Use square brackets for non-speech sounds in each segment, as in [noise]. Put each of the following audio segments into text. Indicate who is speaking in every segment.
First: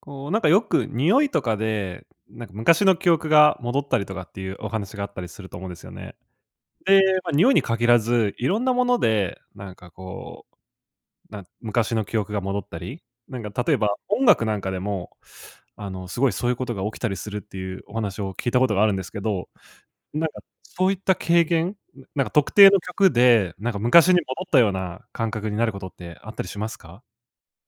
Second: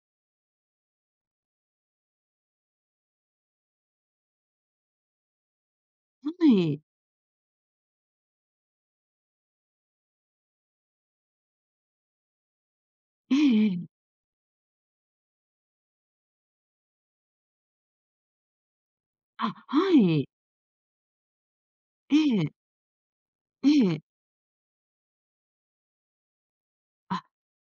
Speaker 1: こう、なんかよく匂いとかで、なんか昔の記憶が戻ったりとかっていうお話があったりすると思うんですよね。
Speaker 2: はい。
Speaker 1: で、ま、匂いに限らず、いろんなもので、なんかこう、昔の記憶が戻ったり、
Speaker 2: え
Speaker 1: なんか
Speaker 2: え
Speaker 1: 例
Speaker 2: え
Speaker 1: えば
Speaker 2: え。
Speaker 1: 音楽なんかでも、あの、すごいそういうことが起きたりするっていうお話を聞いたことがあるんですけど、
Speaker 2: あ、は
Speaker 1: な
Speaker 2: い。
Speaker 1: んかそういった経験、な
Speaker 2: え
Speaker 1: なんか
Speaker 2: え、
Speaker 1: 特定の曲で、
Speaker 2: え
Speaker 1: なんか
Speaker 2: え。
Speaker 1: 昔に戻ったような感覚になることってあったりしますか？
Speaker 2: あ、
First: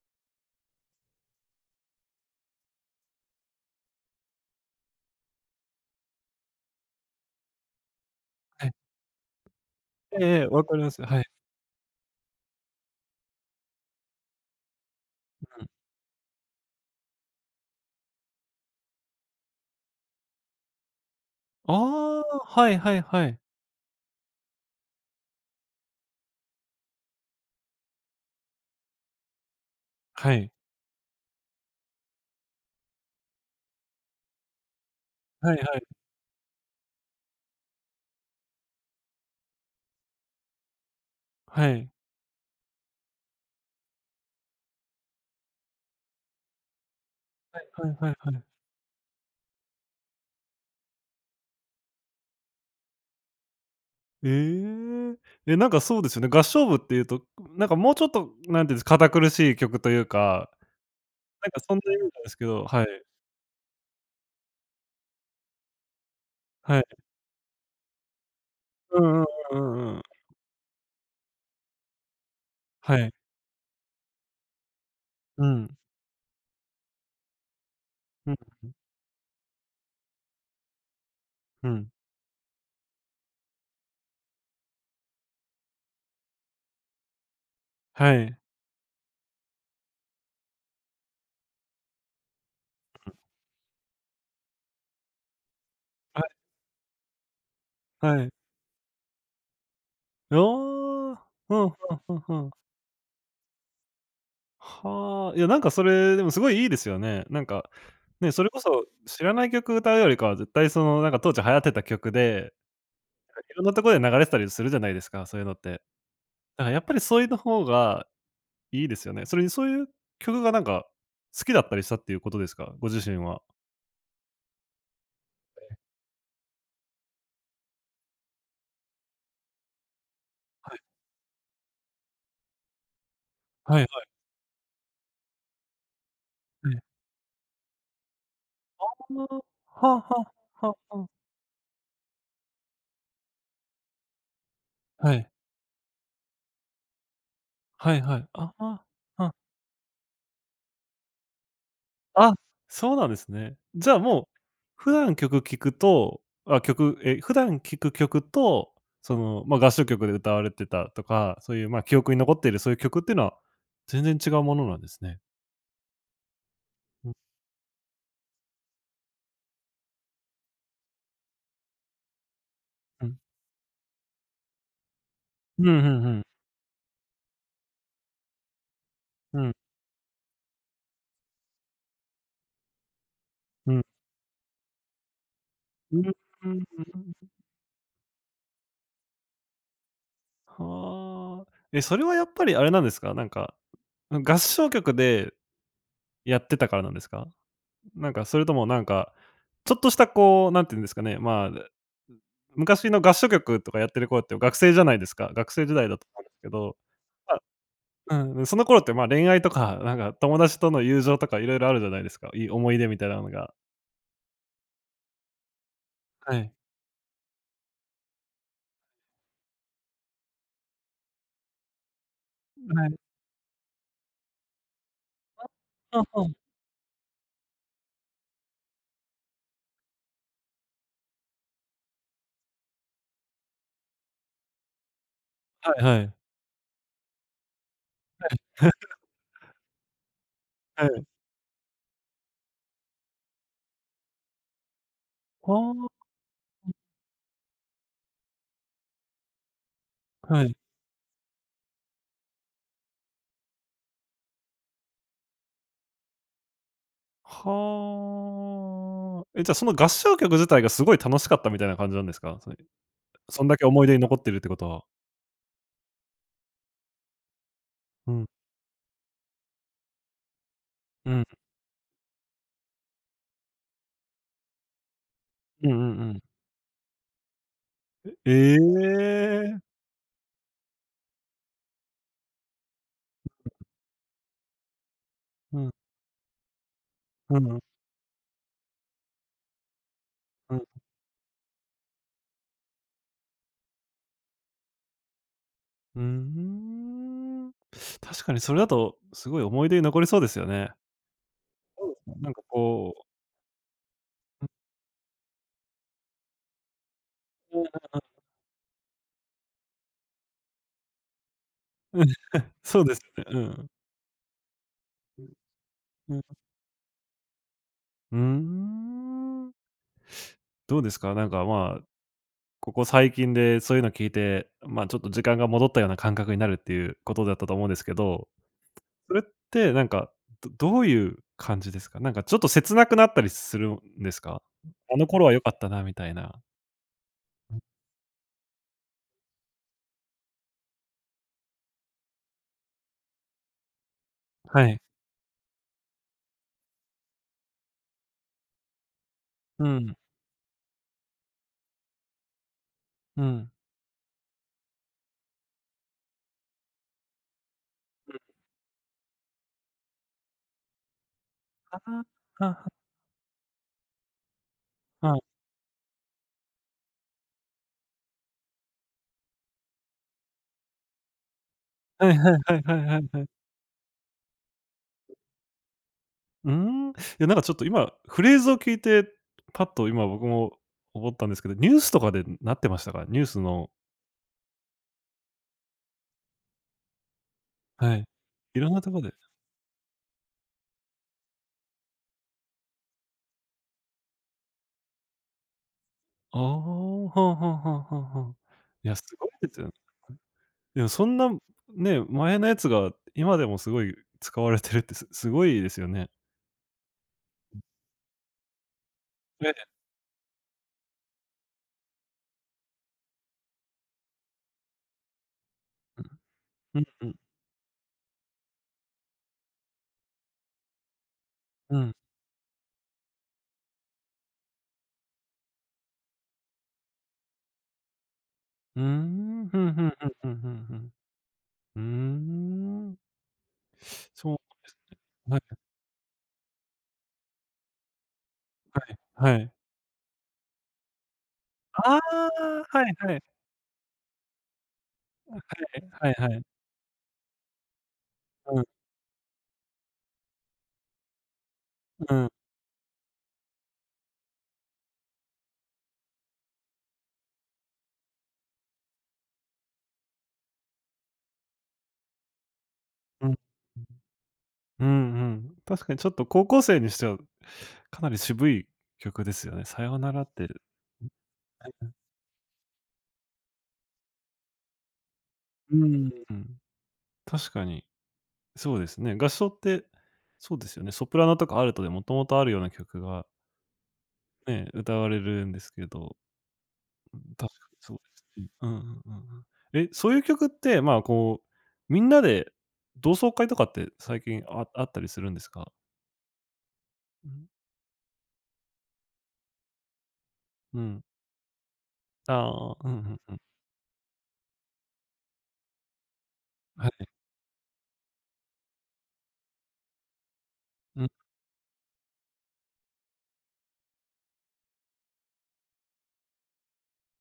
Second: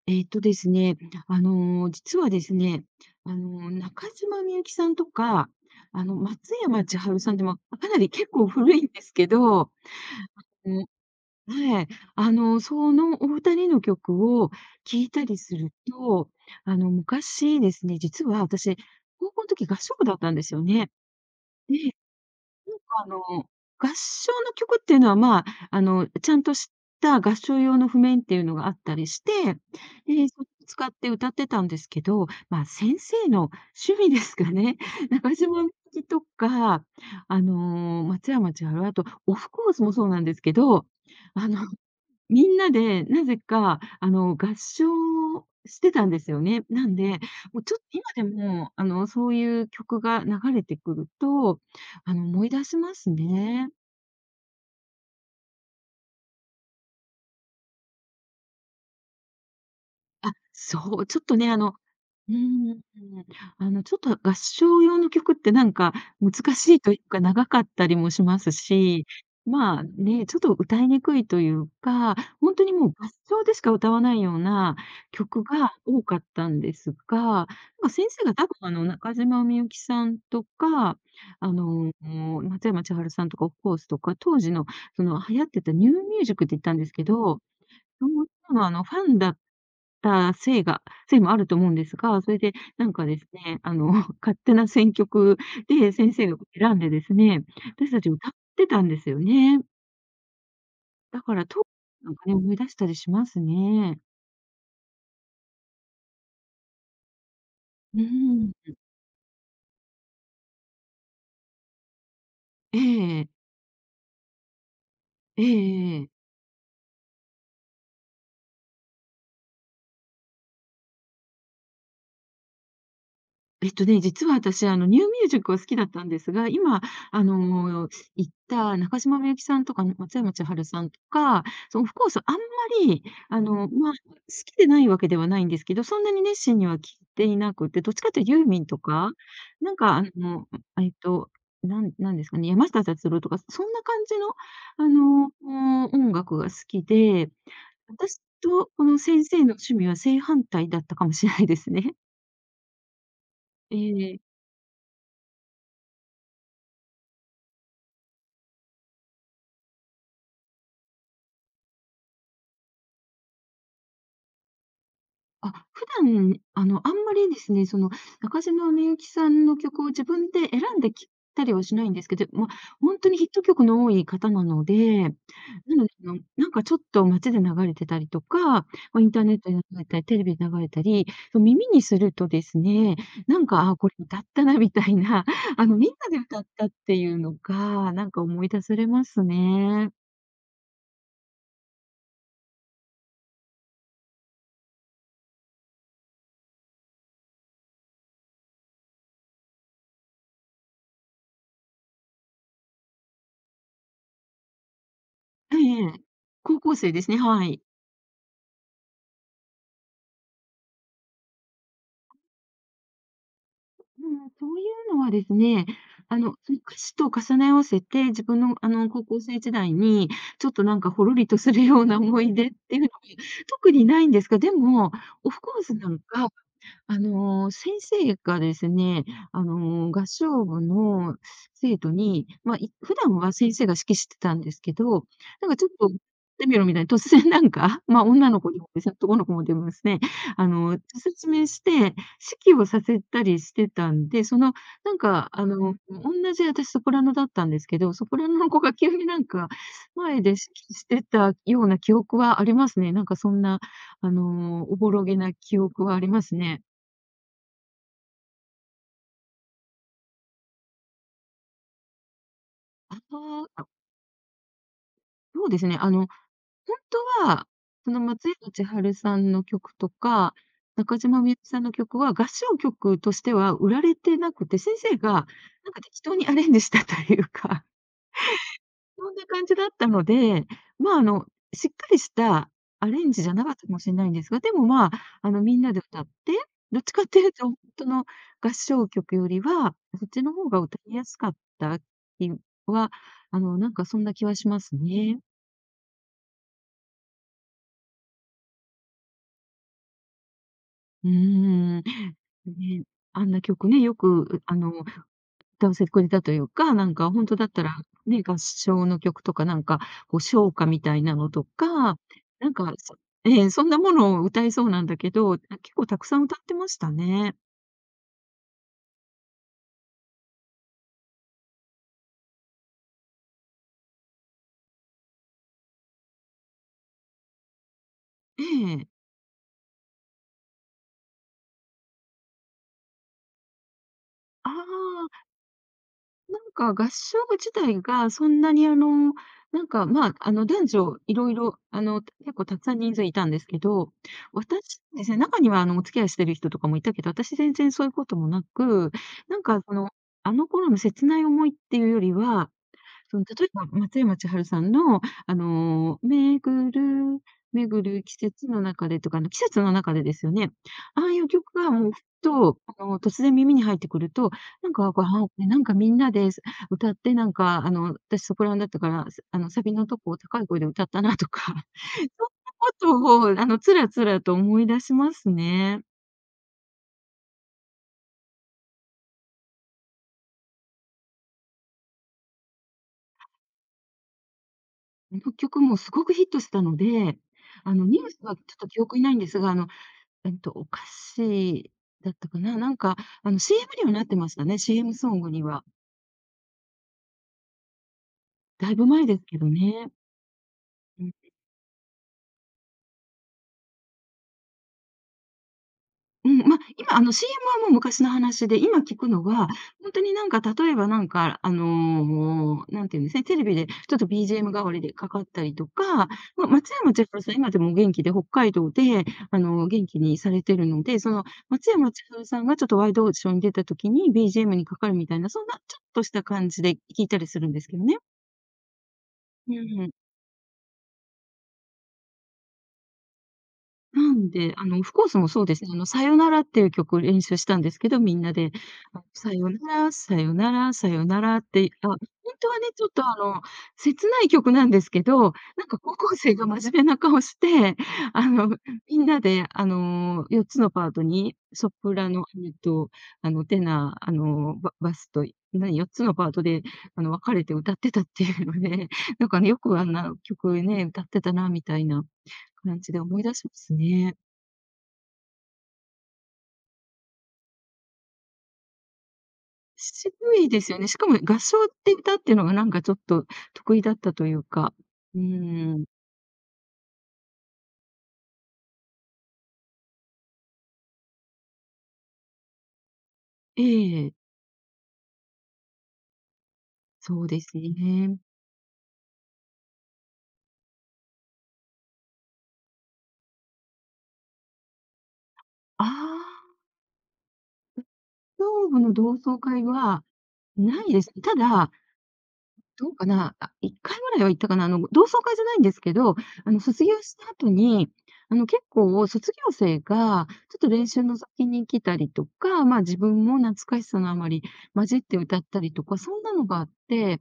Speaker 2: えっとですね、実はですね、中島みゆきさんとか、松山千春さんでもかなり結構
Speaker 1: はい。
Speaker 2: 古いんですけど、
Speaker 1: ええええ、わかり
Speaker 2: うん
Speaker 1: ます。はい。
Speaker 2: はい、そのお二人の曲を聴いたりすると、昔ですね、実は私、高校の時合唱部だったんですよね。
Speaker 1: ああ、はいはい
Speaker 2: あの、
Speaker 1: はい。
Speaker 2: 合唱の曲っていうのは、まあ、ちゃんとした合唱用の譜面っていうのがあったりして、で、
Speaker 1: はい。
Speaker 2: 使って歌ってたんですけど、まあ、先生の趣味ですかね。[laughs] 中
Speaker 1: はい
Speaker 2: 島
Speaker 1: は
Speaker 2: み
Speaker 1: い。
Speaker 2: ゆきとか、松山千春、あとオフコースもそうなんですけど、あ
Speaker 1: は
Speaker 2: の
Speaker 1: い。
Speaker 2: みんなで、なぜか、合唱をしてたんですよね。なんで、
Speaker 1: は
Speaker 2: もうちょっと
Speaker 1: い
Speaker 2: 今
Speaker 1: はい
Speaker 2: で
Speaker 1: はい。
Speaker 2: も、そういう曲が流れてくると、思い出しますね。
Speaker 1: ええ。え、なんかそうですよね。合唱部っていうと、なんかもうちょっと、なんていうんです、堅苦しい曲という
Speaker 2: あ、
Speaker 1: か、
Speaker 2: そう、ちょっと
Speaker 1: な
Speaker 2: ね、
Speaker 1: んかそんなイメージなんで
Speaker 2: うー
Speaker 1: すけど、
Speaker 2: ん。
Speaker 1: はい。
Speaker 2: ちょっと合唱用の曲ってなんか難しい
Speaker 1: はい。
Speaker 2: というか、長かったりもします
Speaker 1: う
Speaker 2: し、
Speaker 1: んうんうん
Speaker 2: ま
Speaker 1: う
Speaker 2: あ、
Speaker 1: んうん。
Speaker 2: ね、ちょっと歌いにくいというか、ほんとにもう
Speaker 1: は
Speaker 2: 合
Speaker 1: い。
Speaker 2: 唱でしか歌わないような曲
Speaker 1: う
Speaker 2: が
Speaker 1: ん。
Speaker 2: 多かったんですが、なんか先生
Speaker 1: う
Speaker 2: が
Speaker 1: ん
Speaker 2: 多分中島みゆきさんとか、あ
Speaker 1: うん。
Speaker 2: の、松山千春さんとかオフコースとか、当時のその流行ってたニューミュージックって言ったんですけど、そ
Speaker 1: は
Speaker 2: の
Speaker 1: い。
Speaker 2: 方がファンだったせいがせいもあると思うんですが、それでなんかですね、[laughs] 勝手な選曲で先生
Speaker 1: は
Speaker 2: が選んでですね、私た
Speaker 1: い
Speaker 2: ち
Speaker 1: は
Speaker 2: 歌
Speaker 1: い。
Speaker 2: ってたんですよね。
Speaker 1: あ
Speaker 2: だ
Speaker 1: あ。
Speaker 2: から
Speaker 1: う
Speaker 2: 当
Speaker 1: んう
Speaker 2: 時
Speaker 1: ん
Speaker 2: なんか
Speaker 1: う
Speaker 2: ね、
Speaker 1: んうん。
Speaker 2: 思い出したりしますね。
Speaker 1: はあ。いや、なんかそれ、でもすごいいいですよね。なんか、
Speaker 2: うー
Speaker 1: ね、それこ
Speaker 2: ん。
Speaker 1: そ知らない曲歌うよりかは、絶対その、なんか当時流行ってた曲で、
Speaker 2: えええ
Speaker 1: いろんなとこで流れてたりするじゃないですか、そう
Speaker 2: え
Speaker 1: い
Speaker 2: え
Speaker 1: うのって。
Speaker 2: えええ。
Speaker 1: だからやっぱりそれの方がいいですよね。それにそういう曲がなんか好きだったりしたっていうことですか？ご自身は。
Speaker 2: えっとね、実は私、ニューミュージックは好きだったんですが、今、あの、行った中島みゆきさんとか松山千春さんとか、そのオフコース、あんまり、
Speaker 1: はいは
Speaker 2: まあ、好
Speaker 1: い。
Speaker 2: きでないわけではないんですけど、そんなに熱心に
Speaker 1: え
Speaker 2: は聞い
Speaker 1: え。
Speaker 2: ていなくて、どっちかというとユーミンと
Speaker 1: あ
Speaker 2: か、なん
Speaker 1: あ、は
Speaker 2: か、
Speaker 1: あはあ、は
Speaker 2: えっ
Speaker 1: あはあ。
Speaker 2: と、なんなんですかね、山下達郎とか、そんな感じの、
Speaker 1: は
Speaker 2: あ
Speaker 1: い。
Speaker 2: 音楽が好きで、
Speaker 1: はいは
Speaker 2: 私
Speaker 1: い。あ
Speaker 2: とこ
Speaker 1: あ、
Speaker 2: の先
Speaker 1: あ、
Speaker 2: 生の趣味は正反対だったかもしれないですね。
Speaker 1: あ、そうなんですね。
Speaker 2: [laughs] え
Speaker 1: じゃあ
Speaker 2: え。
Speaker 1: もう、普段曲聴くと、あ、普段聴く曲と、その、ま、合唱曲で歌われてたとか、そういうま、記憶に残っているそういう曲っていうのは、全然違うものなんですね。
Speaker 2: あ、普段、あん
Speaker 1: う
Speaker 2: ま
Speaker 1: ん、
Speaker 2: りですね、その、中島みゆきさんの曲を自分で選んできたりはしないんですけど、ま、ほん
Speaker 1: う
Speaker 2: とに
Speaker 1: ん。
Speaker 2: ヒット曲の多い方なので、な
Speaker 1: うん、う
Speaker 2: ので、
Speaker 1: んうん。
Speaker 2: なんかちょっと街で流れてたりとか、ま、インターネ
Speaker 1: う
Speaker 2: ット
Speaker 1: ん、
Speaker 2: で流れたり、テレビで流れたり、耳にするとですね、なんか、あ
Speaker 1: う
Speaker 2: あ、
Speaker 1: ん。
Speaker 2: これ歌ったなみたいな、[laughs] みん
Speaker 1: うん
Speaker 2: なで歌っ
Speaker 1: うん。
Speaker 2: たっていうのが、なんか思い出されますね。
Speaker 1: はあ。え、それはやっぱりあれなんですか？なんか、合唱曲でやってたからなんですか？なんか、それともなんか、ちょっとしたこう、なんていうんですかね、まあ、昔の合唱曲とかやってる頃って学生じゃないですか。学
Speaker 2: ええ
Speaker 1: 生時
Speaker 2: え
Speaker 1: 代
Speaker 2: え。
Speaker 1: だと思うんですけ
Speaker 2: 高
Speaker 1: ど、
Speaker 2: 校生ですね、はい。
Speaker 1: まあ、うんその頃って、ま、恋愛とか、なんか友達との友情とかいろいろあるじゃないですか。いい思い出みたいなのが。
Speaker 2: うん、そういうのはですね、
Speaker 1: はい。
Speaker 2: その歌詞と重ね合わせて、自分の、高校生時代に、ちょっとなんかほろりとするような思い出っていうのが特にないんですが、でも、オフコースなん
Speaker 1: あ、
Speaker 2: か先生がですね、合唱部の生徒に、まあ、普段は先生が指揮してたんですけど、なんかちょっ
Speaker 1: はい
Speaker 2: と、っ
Speaker 1: はい。
Speaker 2: てみろみたいに突然なんか、ま、女の子にもですね、
Speaker 1: [laughs]
Speaker 2: 男の子もでもですね、
Speaker 1: はい。[laughs]
Speaker 2: 説明して、指揮をさせたりしてたんで、その、なんかあのー、私ソプラノだったんですけど、ソプラノの子が急になんか、前で
Speaker 1: ああ、
Speaker 2: 指
Speaker 1: はい。
Speaker 2: 揮してたような記憶はありますね。なんかそんな、おぼろげな記憶はありますね。
Speaker 1: はあ。え、じゃあ、その合唱曲自体がすごい楽しかったみたいな感じなんですか？それ、
Speaker 2: あ
Speaker 1: そ
Speaker 2: あ、
Speaker 1: んだけ
Speaker 2: あ、
Speaker 1: 思い出に残ってるってことは。
Speaker 2: そうですね。本当は、その
Speaker 1: う
Speaker 2: 松
Speaker 1: ん。
Speaker 2: 山千春さんの曲とか、中
Speaker 1: う
Speaker 2: 島
Speaker 1: ん。
Speaker 2: みゆきさんの曲は合唱曲としては売られてなくて、先生がなん
Speaker 1: うんう
Speaker 2: か
Speaker 1: ん
Speaker 2: 適
Speaker 1: う
Speaker 2: 当
Speaker 1: ん。
Speaker 2: にアレンジしたというか、
Speaker 1: え
Speaker 2: [laughs] そんな感じ
Speaker 1: え。
Speaker 2: だったので、まあ、しっかりしたアレンジじゃなかったかもしれないんですが、でも、まあ、み
Speaker 1: う
Speaker 2: ん
Speaker 1: ん。
Speaker 2: なで歌って、どっちかっていう
Speaker 1: う
Speaker 2: と、
Speaker 1: んう
Speaker 2: 本
Speaker 1: ん。
Speaker 2: 当の合唱曲よりは、そっちの方
Speaker 1: う
Speaker 2: が
Speaker 1: ん
Speaker 2: 歌いやすかった気は、あの、なんかそんな気はしますね。
Speaker 1: うんうんうーん。確かにそれだと、すごい思い出に残りそうですよね。
Speaker 2: うーん。
Speaker 1: そうですね。なんか
Speaker 2: ね、
Speaker 1: こ
Speaker 2: あんな曲ね、よく、歌わせてくれたというか、なんかほんとだっ
Speaker 1: う、う
Speaker 2: た
Speaker 1: ん、
Speaker 2: ら、ね、合唱の曲とかなんか、こう、唱歌みたいなのと
Speaker 1: [laughs]
Speaker 2: か、
Speaker 1: うんうん、
Speaker 2: なんか、
Speaker 1: そうで
Speaker 2: そ
Speaker 1: すね。う
Speaker 2: ええ、そ
Speaker 1: ん。
Speaker 2: んなものを歌えそうなんだけど、あ、結構たく
Speaker 1: う
Speaker 2: さ
Speaker 1: ん。
Speaker 2: ん歌ってましたね。
Speaker 1: うーん。どうですか？なんか、まあここ最近でそういうの聞いて、まあ、ちょっと時間が戻ったような感覚になるっていうことだったと思うんですけど、
Speaker 2: ええ。
Speaker 1: それってなんか、どういう感じですか？なんかちょっと切なくなったりするんですか？
Speaker 2: あ
Speaker 1: あの頃
Speaker 2: あ。
Speaker 1: は良かったなみたいな。
Speaker 2: なんか合唱部自体がそんなになんか、まあ、男女いろいろ、結構たくさん人数いたんですけど、
Speaker 1: はい。
Speaker 2: 私ですね、中にはあの、お付き合いしてる人とかもいたけど、私全然そういうこともなく、なんか
Speaker 1: う
Speaker 2: その、
Speaker 1: ん、
Speaker 2: あの頃の切ない思いっていうよりは、そ
Speaker 1: う
Speaker 2: の、例え
Speaker 1: ん。
Speaker 2: ば、松山千春さんの、巡る巡る季節の中でとか、季節の中でですよね。ああいう曲が
Speaker 1: あ
Speaker 2: もうふっ
Speaker 1: あ、
Speaker 2: と、
Speaker 1: は
Speaker 2: 突然耳に入ってくると、なんか、こう、
Speaker 1: あはあ。
Speaker 2: なんかみんなで歌って、なんか、私ソプラノだったから、サビのとこを高い声で歌ったなとか、[laughs] そん
Speaker 1: は
Speaker 2: な
Speaker 1: いはいはい
Speaker 2: こ
Speaker 1: はいは
Speaker 2: と
Speaker 1: い
Speaker 2: を、つらつらと思い出しますね。
Speaker 1: うーん。いや、なんかちょっと今フレーズを聞いて、パッと今僕も思ったんですけど、ニュースとかでなってましたか？ニュースの
Speaker 2: あの曲もすごくヒットしたので、
Speaker 1: は
Speaker 2: ニ
Speaker 1: い。
Speaker 2: ュースはちょっ
Speaker 1: い
Speaker 2: と
Speaker 1: ろんな
Speaker 2: 記
Speaker 1: と
Speaker 2: 憶
Speaker 1: こ
Speaker 2: にな
Speaker 1: で
Speaker 2: いんですが、お菓子だったかな。なんか、CM にはなってましたね、CM ソングには。
Speaker 1: ああ、はあはあはあはあはあ。
Speaker 2: だいぶ
Speaker 1: いや、す
Speaker 2: 前です
Speaker 1: ごい
Speaker 2: けど
Speaker 1: ですよね。
Speaker 2: ね。
Speaker 1: でも
Speaker 2: う
Speaker 1: そ
Speaker 2: ん。
Speaker 1: んな、ね、前のやつが今でもすごい使われてるってごいですよね。
Speaker 2: うん、ま、今、CM はもう昔の話で、今聞くのは、
Speaker 1: ええ。
Speaker 2: ほんとになんか、例えばなんか、なんていうんですね、テレビでちょっと BGM 代わりでかかったりとか、
Speaker 1: う
Speaker 2: ま、松
Speaker 1: ん。うん
Speaker 2: 山
Speaker 1: う
Speaker 2: 千
Speaker 1: ん。
Speaker 2: 春さん、今でもお元気で、北海道で、元気にされてるので、その、松
Speaker 1: うん。
Speaker 2: 山千春さんがちょっとワイドオーディションに出た時に BGM にかかるみたいな、そんなちょっとした感じで聞いたりするんですけどね。
Speaker 1: うーん、
Speaker 2: う
Speaker 1: ふんふん
Speaker 2: ん。
Speaker 1: ふんふんふんふん。うーん。
Speaker 2: なん
Speaker 1: そう
Speaker 2: で、
Speaker 1: です。
Speaker 2: オフコースも
Speaker 1: はい
Speaker 2: そうですね。さよならっていう曲を練習したんですけど、みんなで、あ、
Speaker 1: はい
Speaker 2: さ
Speaker 1: は
Speaker 2: よ
Speaker 1: い。
Speaker 2: なら、さよなら、さよならって、あ、
Speaker 1: あ
Speaker 2: 本
Speaker 1: あ、
Speaker 2: 当はね、
Speaker 1: は
Speaker 2: ちょっ
Speaker 1: い
Speaker 2: と
Speaker 1: はい。
Speaker 2: 切ない曲なんですけど、なんか高
Speaker 1: はい
Speaker 2: 校
Speaker 1: はい
Speaker 2: 生
Speaker 1: は
Speaker 2: が
Speaker 1: い。
Speaker 2: 真面目な顔して、[laughs] あの、
Speaker 1: うん、
Speaker 2: みんなで4つのパートに、ソプラ
Speaker 1: う
Speaker 2: ノ、
Speaker 1: ん、
Speaker 2: えっと、あの、テナー、ババスと、何、4つのパートで、分かれて歌ってたっていうので、なんかね、よくあんな曲ね、歌ってたなみたいな。感じで思い
Speaker 1: う
Speaker 2: 出
Speaker 1: ん。
Speaker 2: しますね。
Speaker 1: うんうん。確かにちょっと高校生にしては、かなり渋い曲ですよね。さよな
Speaker 2: 渋
Speaker 1: らって。
Speaker 2: いですよね。しかも合唱って歌っていうのがなんかちょっと得意だったというか。う
Speaker 1: う
Speaker 2: ーん。
Speaker 1: ん、確かに、そうですね。合唱って、そうですよね。ソプラノとかアルトでもともとあるような曲が
Speaker 2: ええ、
Speaker 1: ね、歌われるんですけど、
Speaker 2: そうで
Speaker 1: 確
Speaker 2: す
Speaker 1: かにそうで
Speaker 2: ね。
Speaker 1: すね。うんうんうんうん。え、そういう曲って、まあ、こう、みんなで同窓会とかって最近あったりするんですか？
Speaker 2: ああ、
Speaker 1: うん。
Speaker 2: 東部の同窓会は
Speaker 1: う
Speaker 2: ないで
Speaker 1: ん。
Speaker 2: すね。ただ、
Speaker 1: ああ、う
Speaker 2: ど
Speaker 1: んう
Speaker 2: うか
Speaker 1: んう
Speaker 2: な、
Speaker 1: ん。
Speaker 2: あ、1回ぐらいは行ったかな。同窓会じゃないんですけど、卒
Speaker 1: は
Speaker 2: 業
Speaker 1: い。
Speaker 2: した後に、結構卒業生がちょっと練
Speaker 1: う
Speaker 2: 習
Speaker 1: ん。
Speaker 2: の先に来たりとか、まあ、自分も懐かしさのあまり混じって歌ったりとか、そんなのがあって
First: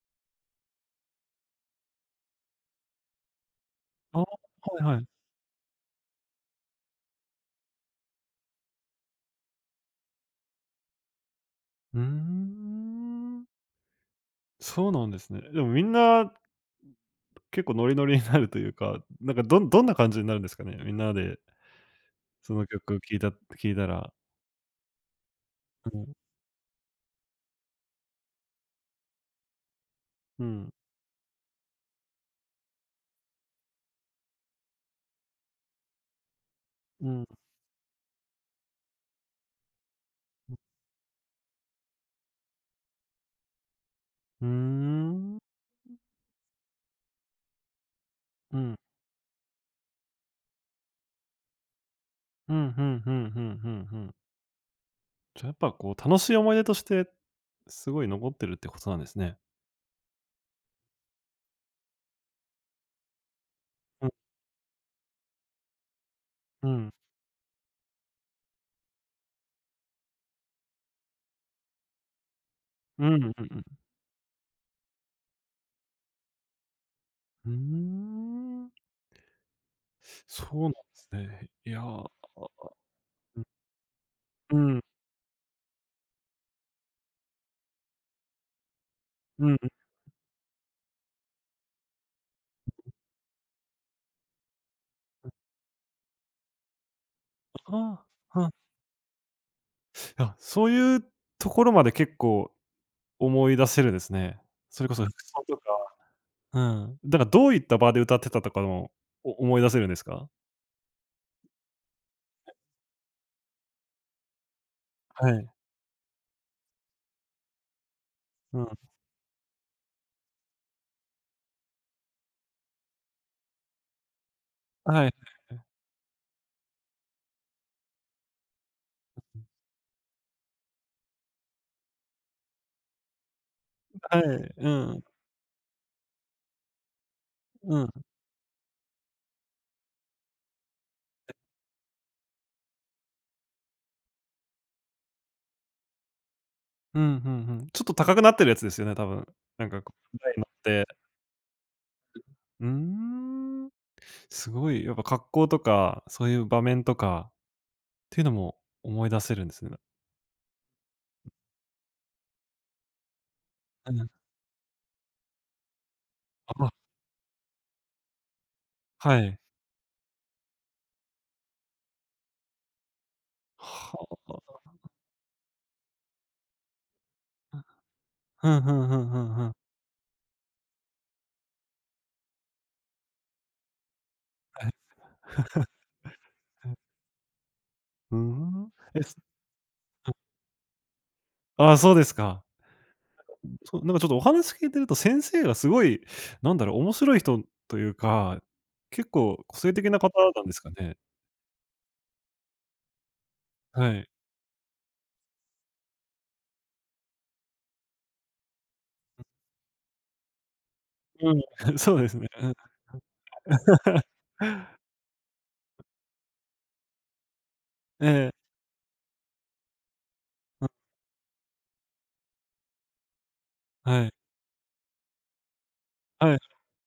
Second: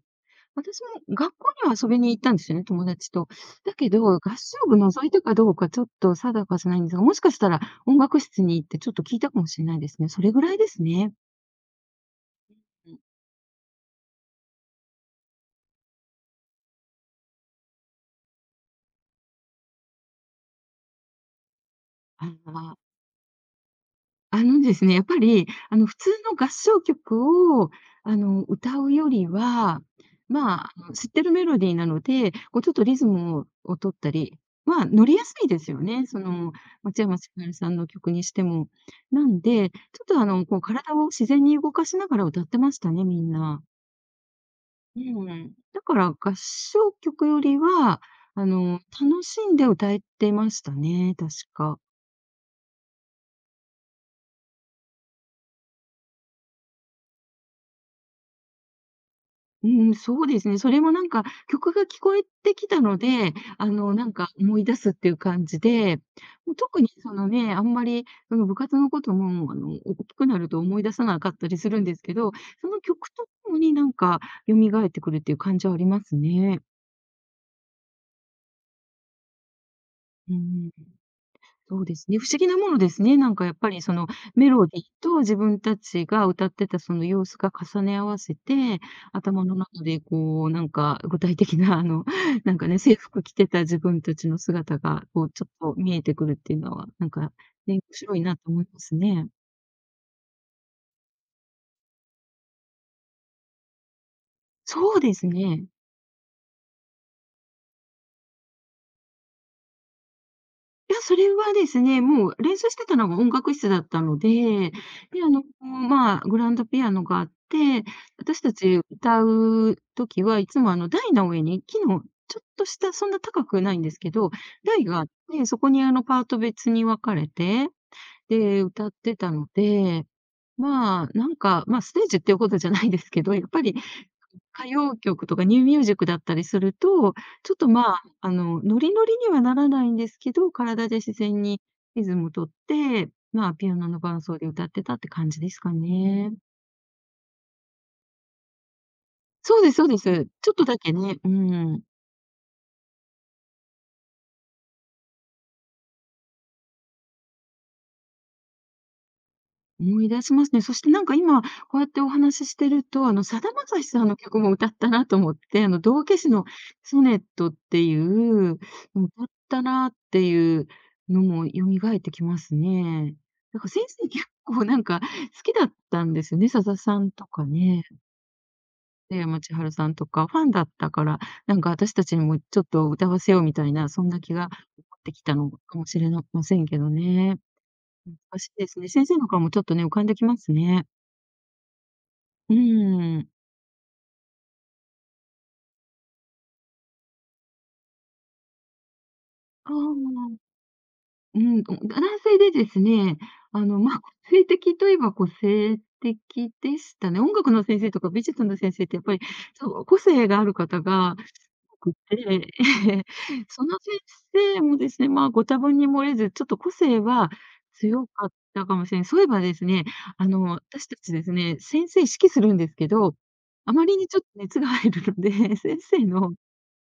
Speaker 2: 私もね学校には遊びに行ったんですよね、友達と。だけど、
Speaker 1: あ
Speaker 2: 合
Speaker 1: あ、
Speaker 2: 唱部
Speaker 1: はいはい。
Speaker 2: 覗いたかどうかちょっと定かじゃないんですが、もしかしたら音楽室に行ってちょっと聞いたかもしれないですね。それぐらいですね。
Speaker 1: うー
Speaker 2: うん。
Speaker 1: ん。そうなんですね。でもみんな結構ノリノリになるというか、なんかどんどんな感じになるんですかね？みんなで
Speaker 2: あ
Speaker 1: その
Speaker 2: あ。
Speaker 1: 曲を聴いたら、
Speaker 2: あのですね、やっぱり、普
Speaker 1: うん、
Speaker 2: 通の合唱曲を、歌うよりは、
Speaker 1: う
Speaker 2: ま
Speaker 1: ん、
Speaker 2: あ、知ってるメロディーなので、こう、ちょっとリズムを取ったりまあ乗りやすいですよね。その、松
Speaker 1: う
Speaker 2: 山
Speaker 1: ん、
Speaker 2: 千春さんの曲にしても。なんで、ちょっと、こう、体を自然に動かしながら歌ってましたね、みんな。
Speaker 1: うー
Speaker 2: う
Speaker 1: ん。
Speaker 2: ん。だから合唱曲よりは、
Speaker 1: うん、
Speaker 2: 楽しんで歌えてましたね、確か。
Speaker 1: うん、うんうんうんうんうん。じゃ、やっぱこう楽しい思い出として、すごい残ってるってことなんですね。
Speaker 2: うん、そうですね。それもなんか、曲が聞こえてきたので、
Speaker 1: う
Speaker 2: な
Speaker 1: ん、
Speaker 2: んか思い出すっていう感じで、もう
Speaker 1: う
Speaker 2: 特
Speaker 1: ん、
Speaker 2: にそのね、あんまり、その部活のことも、大きくなると思い出さなかったりするんですけど、その
Speaker 1: う
Speaker 2: 曲
Speaker 1: ん、う
Speaker 2: と
Speaker 1: ん、
Speaker 2: ともになんか蘇ってくるっていう感じはありますね。
Speaker 1: うーん。
Speaker 2: う
Speaker 1: そうなん
Speaker 2: ん。
Speaker 1: ですね。い
Speaker 2: そ
Speaker 1: や、
Speaker 2: うで
Speaker 1: あ、
Speaker 2: すね。不思議なものですね。なん
Speaker 1: う
Speaker 2: か
Speaker 1: ん、
Speaker 2: やっぱりそのメロデ
Speaker 1: う
Speaker 2: ィーと自分たちが歌ってたその様子が重ね合わせて、頭の
Speaker 1: ん、
Speaker 2: 中でこうなんか具体的なあの、[laughs] なんかね、制服着てた自分たちの姿がこうちょっと見えてくるっていうのは、なんかね、面
Speaker 1: あ
Speaker 2: 白いな
Speaker 1: あ、あ
Speaker 2: と思いますね。
Speaker 1: いやそういうところまで結構思い出せるんですね。それ
Speaker 2: そ
Speaker 1: こ
Speaker 2: う
Speaker 1: そ服
Speaker 2: です
Speaker 1: 装とか
Speaker 2: ね。
Speaker 1: うん。だからどういった場で歌ってたとかも、思い出せるんですか？
Speaker 2: いや、それはですね、もう練習してたのが音楽室だったので、で、
Speaker 1: はい。
Speaker 2: まあ、グランドピアノがあって、私た
Speaker 1: うん。
Speaker 2: ち歌うときはいつもあの台の上に木のちょっとした、そんな高くないんですけど、台
Speaker 1: は
Speaker 2: があ
Speaker 1: い
Speaker 2: っ
Speaker 1: はい
Speaker 2: て、
Speaker 1: は
Speaker 2: そ
Speaker 1: い。
Speaker 2: こにあのパート別に分かれて、で、歌ってたので、まあ、なんか、まあ、ステージっていうことじゃないですけど、やっぱり歌
Speaker 1: う
Speaker 2: 謡
Speaker 1: ん。
Speaker 2: 曲とかニューミュージックだったりすると、ちょっと、
Speaker 1: うん。
Speaker 2: まあ、ノリノリにはならないんですけど、体で自然にリズム取って、まあ、ピアノの伴奏で歌ってたって感じですかね。
Speaker 1: うん、ふんふん。ちょっと高くなってるやつですよね、多分。
Speaker 2: そう
Speaker 1: なん
Speaker 2: です
Speaker 1: か
Speaker 2: そう
Speaker 1: こ
Speaker 2: です。
Speaker 1: う、台に乗
Speaker 2: ちょっとだ
Speaker 1: っ
Speaker 2: け
Speaker 1: て。
Speaker 2: ね、うん。
Speaker 1: うーん。すごい、やっぱ格好とか、そういう場面とかっていうのも思い出せるんですね。
Speaker 2: 思い出しますね。そしてなんか今、こうやってお話ししてると、さだまさし
Speaker 1: う
Speaker 2: さん
Speaker 1: ん。
Speaker 2: の曲も歌ったなと思って、道化師の
Speaker 1: あ、
Speaker 2: ソネットっていう、
Speaker 1: は
Speaker 2: 歌っ
Speaker 1: い。
Speaker 2: たなっていうのも蘇ってきますね。なんか先
Speaker 1: は
Speaker 2: 生結構
Speaker 1: あ。
Speaker 2: なんか好きだったんですよね、さださんとかね、
Speaker 1: ふんふんふん
Speaker 2: 福
Speaker 1: ふん
Speaker 2: 山
Speaker 1: ふ
Speaker 2: 千
Speaker 1: ん。
Speaker 2: 春さんとか、ファンだったから、なんか私たちにもちょっと歌わせようみたいな、そんな気が
Speaker 1: は
Speaker 2: 起
Speaker 1: い。
Speaker 2: こってきたのかもしれませんけどね。
Speaker 1: ふー
Speaker 2: おかしいで
Speaker 1: ん。
Speaker 2: すね。
Speaker 1: え、
Speaker 2: 先
Speaker 1: す
Speaker 2: 生の顔もちょっとね、浮かんできますね。
Speaker 1: ああ、そうですか。
Speaker 2: うん。
Speaker 1: そう、なんかちょっとお話聞いてると、先生がすごい、なんだろう、面白い人というか、結構個性
Speaker 2: あ
Speaker 1: 的な方
Speaker 2: あ、
Speaker 1: なんですかね？
Speaker 2: うん、お男性でですね、
Speaker 1: は
Speaker 2: まあ、
Speaker 1: い。
Speaker 2: 個性的といえば個性的でしたね。音楽の先生とか美術の先生ってやっぱり、そう、個性がある方が
Speaker 1: うん、
Speaker 2: 多
Speaker 1: [laughs]
Speaker 2: く
Speaker 1: そうで
Speaker 2: て、
Speaker 1: すね。うん
Speaker 2: [laughs] その先
Speaker 1: [laughs]。
Speaker 2: 生もですね、まあ、ご多分に漏れず、ちょっと個性は
Speaker 1: え
Speaker 2: 強かっ
Speaker 1: え、
Speaker 2: たかもしれない。そういえばですね、あの、
Speaker 1: うん、
Speaker 2: 私たちですね、先生指揮するんですけど、あまり
Speaker 1: は
Speaker 2: に
Speaker 1: い。
Speaker 2: ちょっと熱が入るので、[laughs] 先生
Speaker 1: は
Speaker 2: の
Speaker 1: い、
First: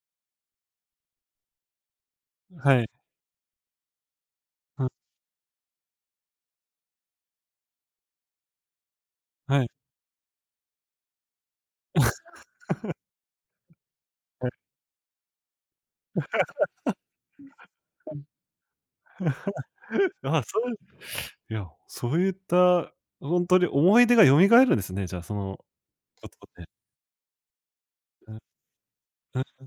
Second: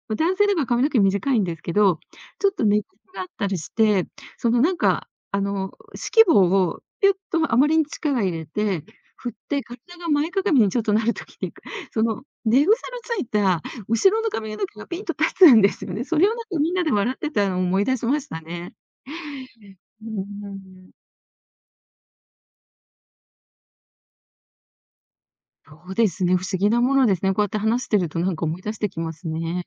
Speaker 2: ま、男性だから髪の毛短いんですけど、ちょっと寝
Speaker 1: は
Speaker 2: 癖
Speaker 1: い。
Speaker 2: があったりして、そのなん
Speaker 1: うん、
Speaker 2: か、指揮棒をピュッとあまりに力入れて、振っ
Speaker 1: は
Speaker 2: て、
Speaker 1: い。
Speaker 2: 体が前かがみにちょっとなるときに、[laughs] その寝癖のついた後ろの
Speaker 1: はい
Speaker 2: 髪の毛がピンと立つんですよね。それをなんかみんなで笑ってたのを思い出しました
Speaker 1: [laughs]。
Speaker 2: ね。うー
Speaker 1: あそういう
Speaker 2: ん。
Speaker 1: いや、そういった、本当に思い出が蘇るんですね、じゃあ、その
Speaker 2: そうです
Speaker 1: こ
Speaker 2: ね、
Speaker 1: と
Speaker 2: 不思
Speaker 1: で。
Speaker 2: 議なものですね。こうやって話してるとな
Speaker 1: う
Speaker 2: ん
Speaker 1: ん。
Speaker 2: か思い出してきますね。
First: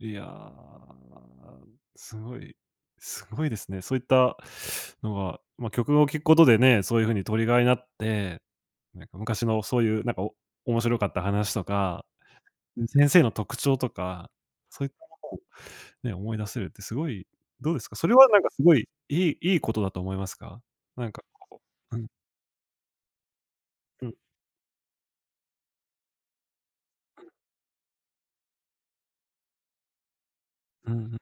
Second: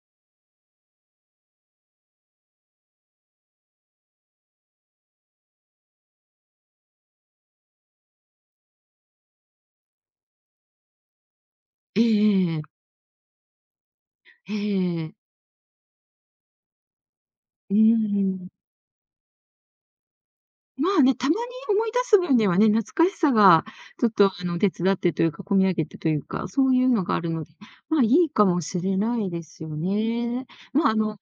Speaker 1: いやー、すごいすごいですね。そういったのが、まあ、曲を聴くことでね、そういう風にトリガーになって、なんか昔のそういうなんか面白かった話と
Speaker 2: え
Speaker 1: か、
Speaker 2: えええ。
Speaker 1: 先生の特徴とか、
Speaker 2: え
Speaker 1: そういった
Speaker 2: え。
Speaker 1: ものをね、思い出せるってすごい、どう
Speaker 2: うー
Speaker 1: ですか？それはなん
Speaker 2: ん。
Speaker 1: かすごい、いいことだと思いますか？
Speaker 2: まあ
Speaker 1: なん
Speaker 2: ね、
Speaker 1: か
Speaker 2: たまに
Speaker 1: こ
Speaker 2: 思い
Speaker 1: う
Speaker 2: 出
Speaker 1: うん、
Speaker 2: す分にはね、懐かしさが
Speaker 1: う
Speaker 2: ちょっ
Speaker 1: ん、
Speaker 2: とあの手伝ってというか、込み上げてというか、そういうのがあるので、まあいいかもしれないですよね。ま
Speaker 1: う
Speaker 2: あ
Speaker 1: ん
Speaker 2: あ
Speaker 1: うん、
Speaker 2: の、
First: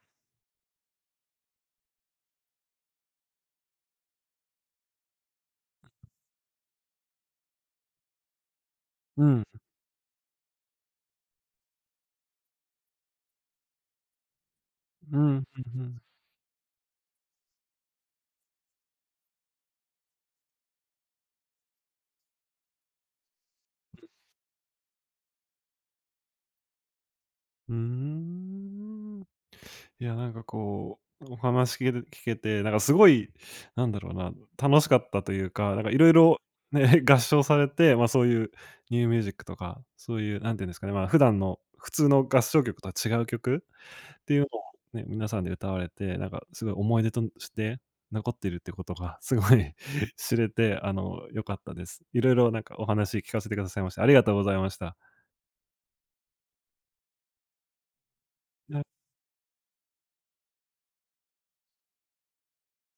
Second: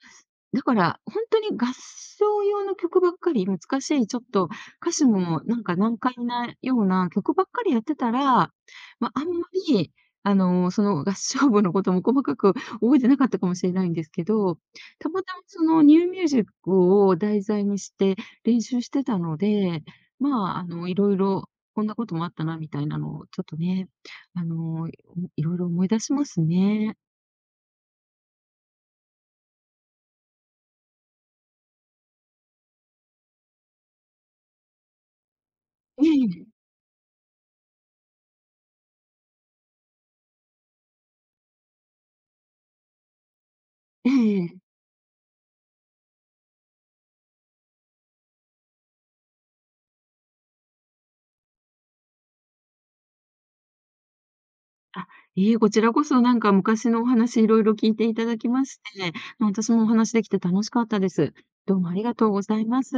Speaker 2: だから、ほんとに合唱用の曲ばっかり、難しい、ちょっと歌詞もなんか難解なような曲ばっかりやってたら、ま、あ
Speaker 1: う
Speaker 2: んま
Speaker 1: ん、
Speaker 2: り、その合唱部のことも細かく覚えてなかったかもしれないんですけど、た
Speaker 1: うん、
Speaker 2: ま
Speaker 1: う
Speaker 2: たま
Speaker 1: ん、
Speaker 2: そ
Speaker 1: う
Speaker 2: のニ
Speaker 1: ん。
Speaker 2: ューミュージックを題材にして練習してたので、まあ、いろいろこんなこともあったなみたいなのをちょっとね、あの、いろいろ思い出しますね。
Speaker 1: ーん。いや、なんかこう、お話聞けて聞けて、なんかすごい、なんだろうな、楽しかったというか、なんかい
Speaker 2: え
Speaker 1: ろいろ
Speaker 2: え、
Speaker 1: ね、[laughs] 合唱されて、ま、そういうニューミュージックとか、そういう、なんていうんですかね、まあ、普段の普通の合唱曲とは違う曲
Speaker 2: え
Speaker 1: っていうのを
Speaker 2: え。
Speaker 1: ね、皆さんで歌われて、なんかすごい思い出として残ってるってことが [laughs] すごい [laughs] 知れて、あの、良かったです。いろいろなんかお話聞かせてくださいまして、ありがとうございました。
Speaker 2: あ、いいえ、こちらこそなんか昔のお話いろいろ聞いていただきまして、私もお話できて楽しかったです。どうもありがとうございます。